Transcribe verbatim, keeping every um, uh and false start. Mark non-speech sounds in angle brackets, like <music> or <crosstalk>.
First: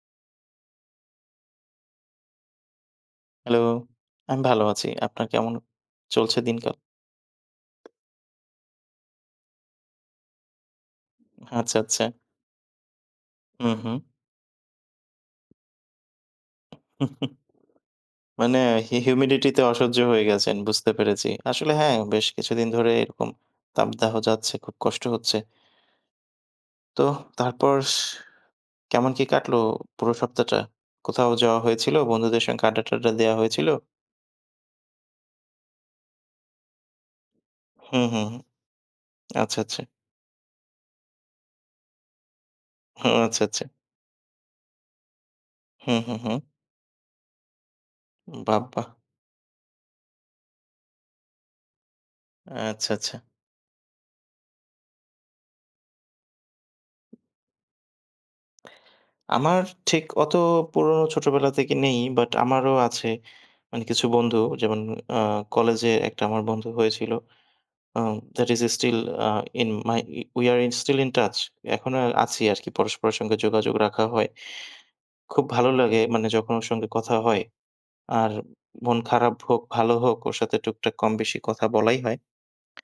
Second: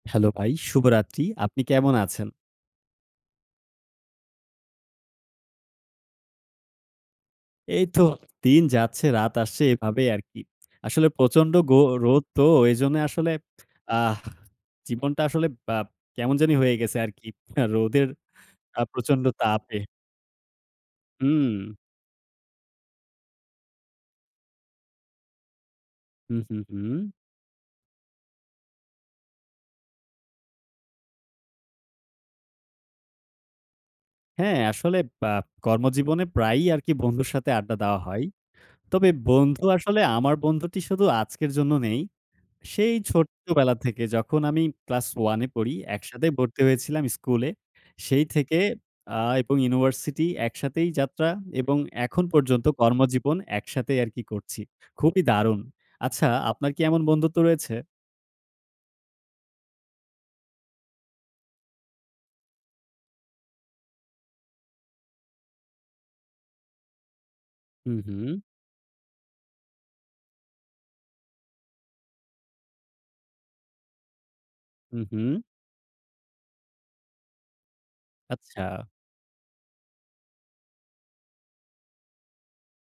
Hello ভাই, শুভরাত্রি। আপনি কেমন আছেন? Hello, আমি ভালো আছি। আপনার কেমন চলছে দিনকাল? এইতো দিন যাচ্ছে, রাত আসছে এভাবেই আর কি। আসলে প্রচণ্ড গো আচ্ছা, আচ্ছা। রোদ তো, ওইজন্যে আসলে হুম, হুম। আহ! জীবনটা আসলে বা কেমন জানি হয়ে গেছে আর কি, রোদের মানে আ হি প্রচণ্ড humidity-তে তাপে। অসহ্য হয়ে গেছেন বুঝতে পেরেছি। হুম। আসলে হ্যাঁ, বেশ কিছুদিন ধরে এরকম তাপদাহ যাচ্ছে, খুব কষ্ট হচ্ছে। হুম, হুম, তো হুম। তারপর স কেমন কি কাটলো পুরো সপ্তাহটা? কোথাও যাওয়া হয়েছিল? বন্ধুদের সঙ্গে আড্ডা-টডডা দেওয়া হয়েছিল? হ্যাঁ, আসলে বা কর্মজীবনে প্রায়ই আর কি বন্ধুর সাথে আড্ডা দেওয়া হুম, হয়। হুম, হু। তবে আচ্ছা, বন্ধু আচ্ছা। আসলে আমার বন্ধুটি শুধু আজকের জন্য নেই। সেই হু, আচ্ছা, আচ্ছা। ছোট্টবেলা থেকে যখন আমি class ওয়ান এ পড়ি, হুম, হুম, একসাথে হুম। পড়তে হয়েছিলাম স্কুলে। সেই উম, থেকে বাবাহ! আ এবং university একসাথেই যাত্রা এবং এখন পর্যন্ত আচ্ছা, আচ্ছা। কর্মজীবন একসাথেই আরকি করছি, খুবই দারুণ। আচ্ছা, আপনার কি এমন বন্ধুত্ব রয়েছে? <tsk> আমার ঠিক অত পুরনো ছোটবেলা থেকে নেই but আমারও আছে, মানে কিছু বন্ধু। যেমন, অ্যা কলেজে একটা আমার বন্ধু হয়েছিল, হুম, আ হুম। that is still, ah in my, we are in still in touch. এখনও আছি আরকি, পরস্পর সঙ্গে যোগাযোগ রাখা হয়। হুম, হুম। খুব ভালো লাগে, মানে যখন ওর সঙ্গে কথা হয়। আর আচ্ছা। মন খারাপ হোক, ভালো হোক ওর সাথে টুকটাক কম বেশি কথা বলাই হয়।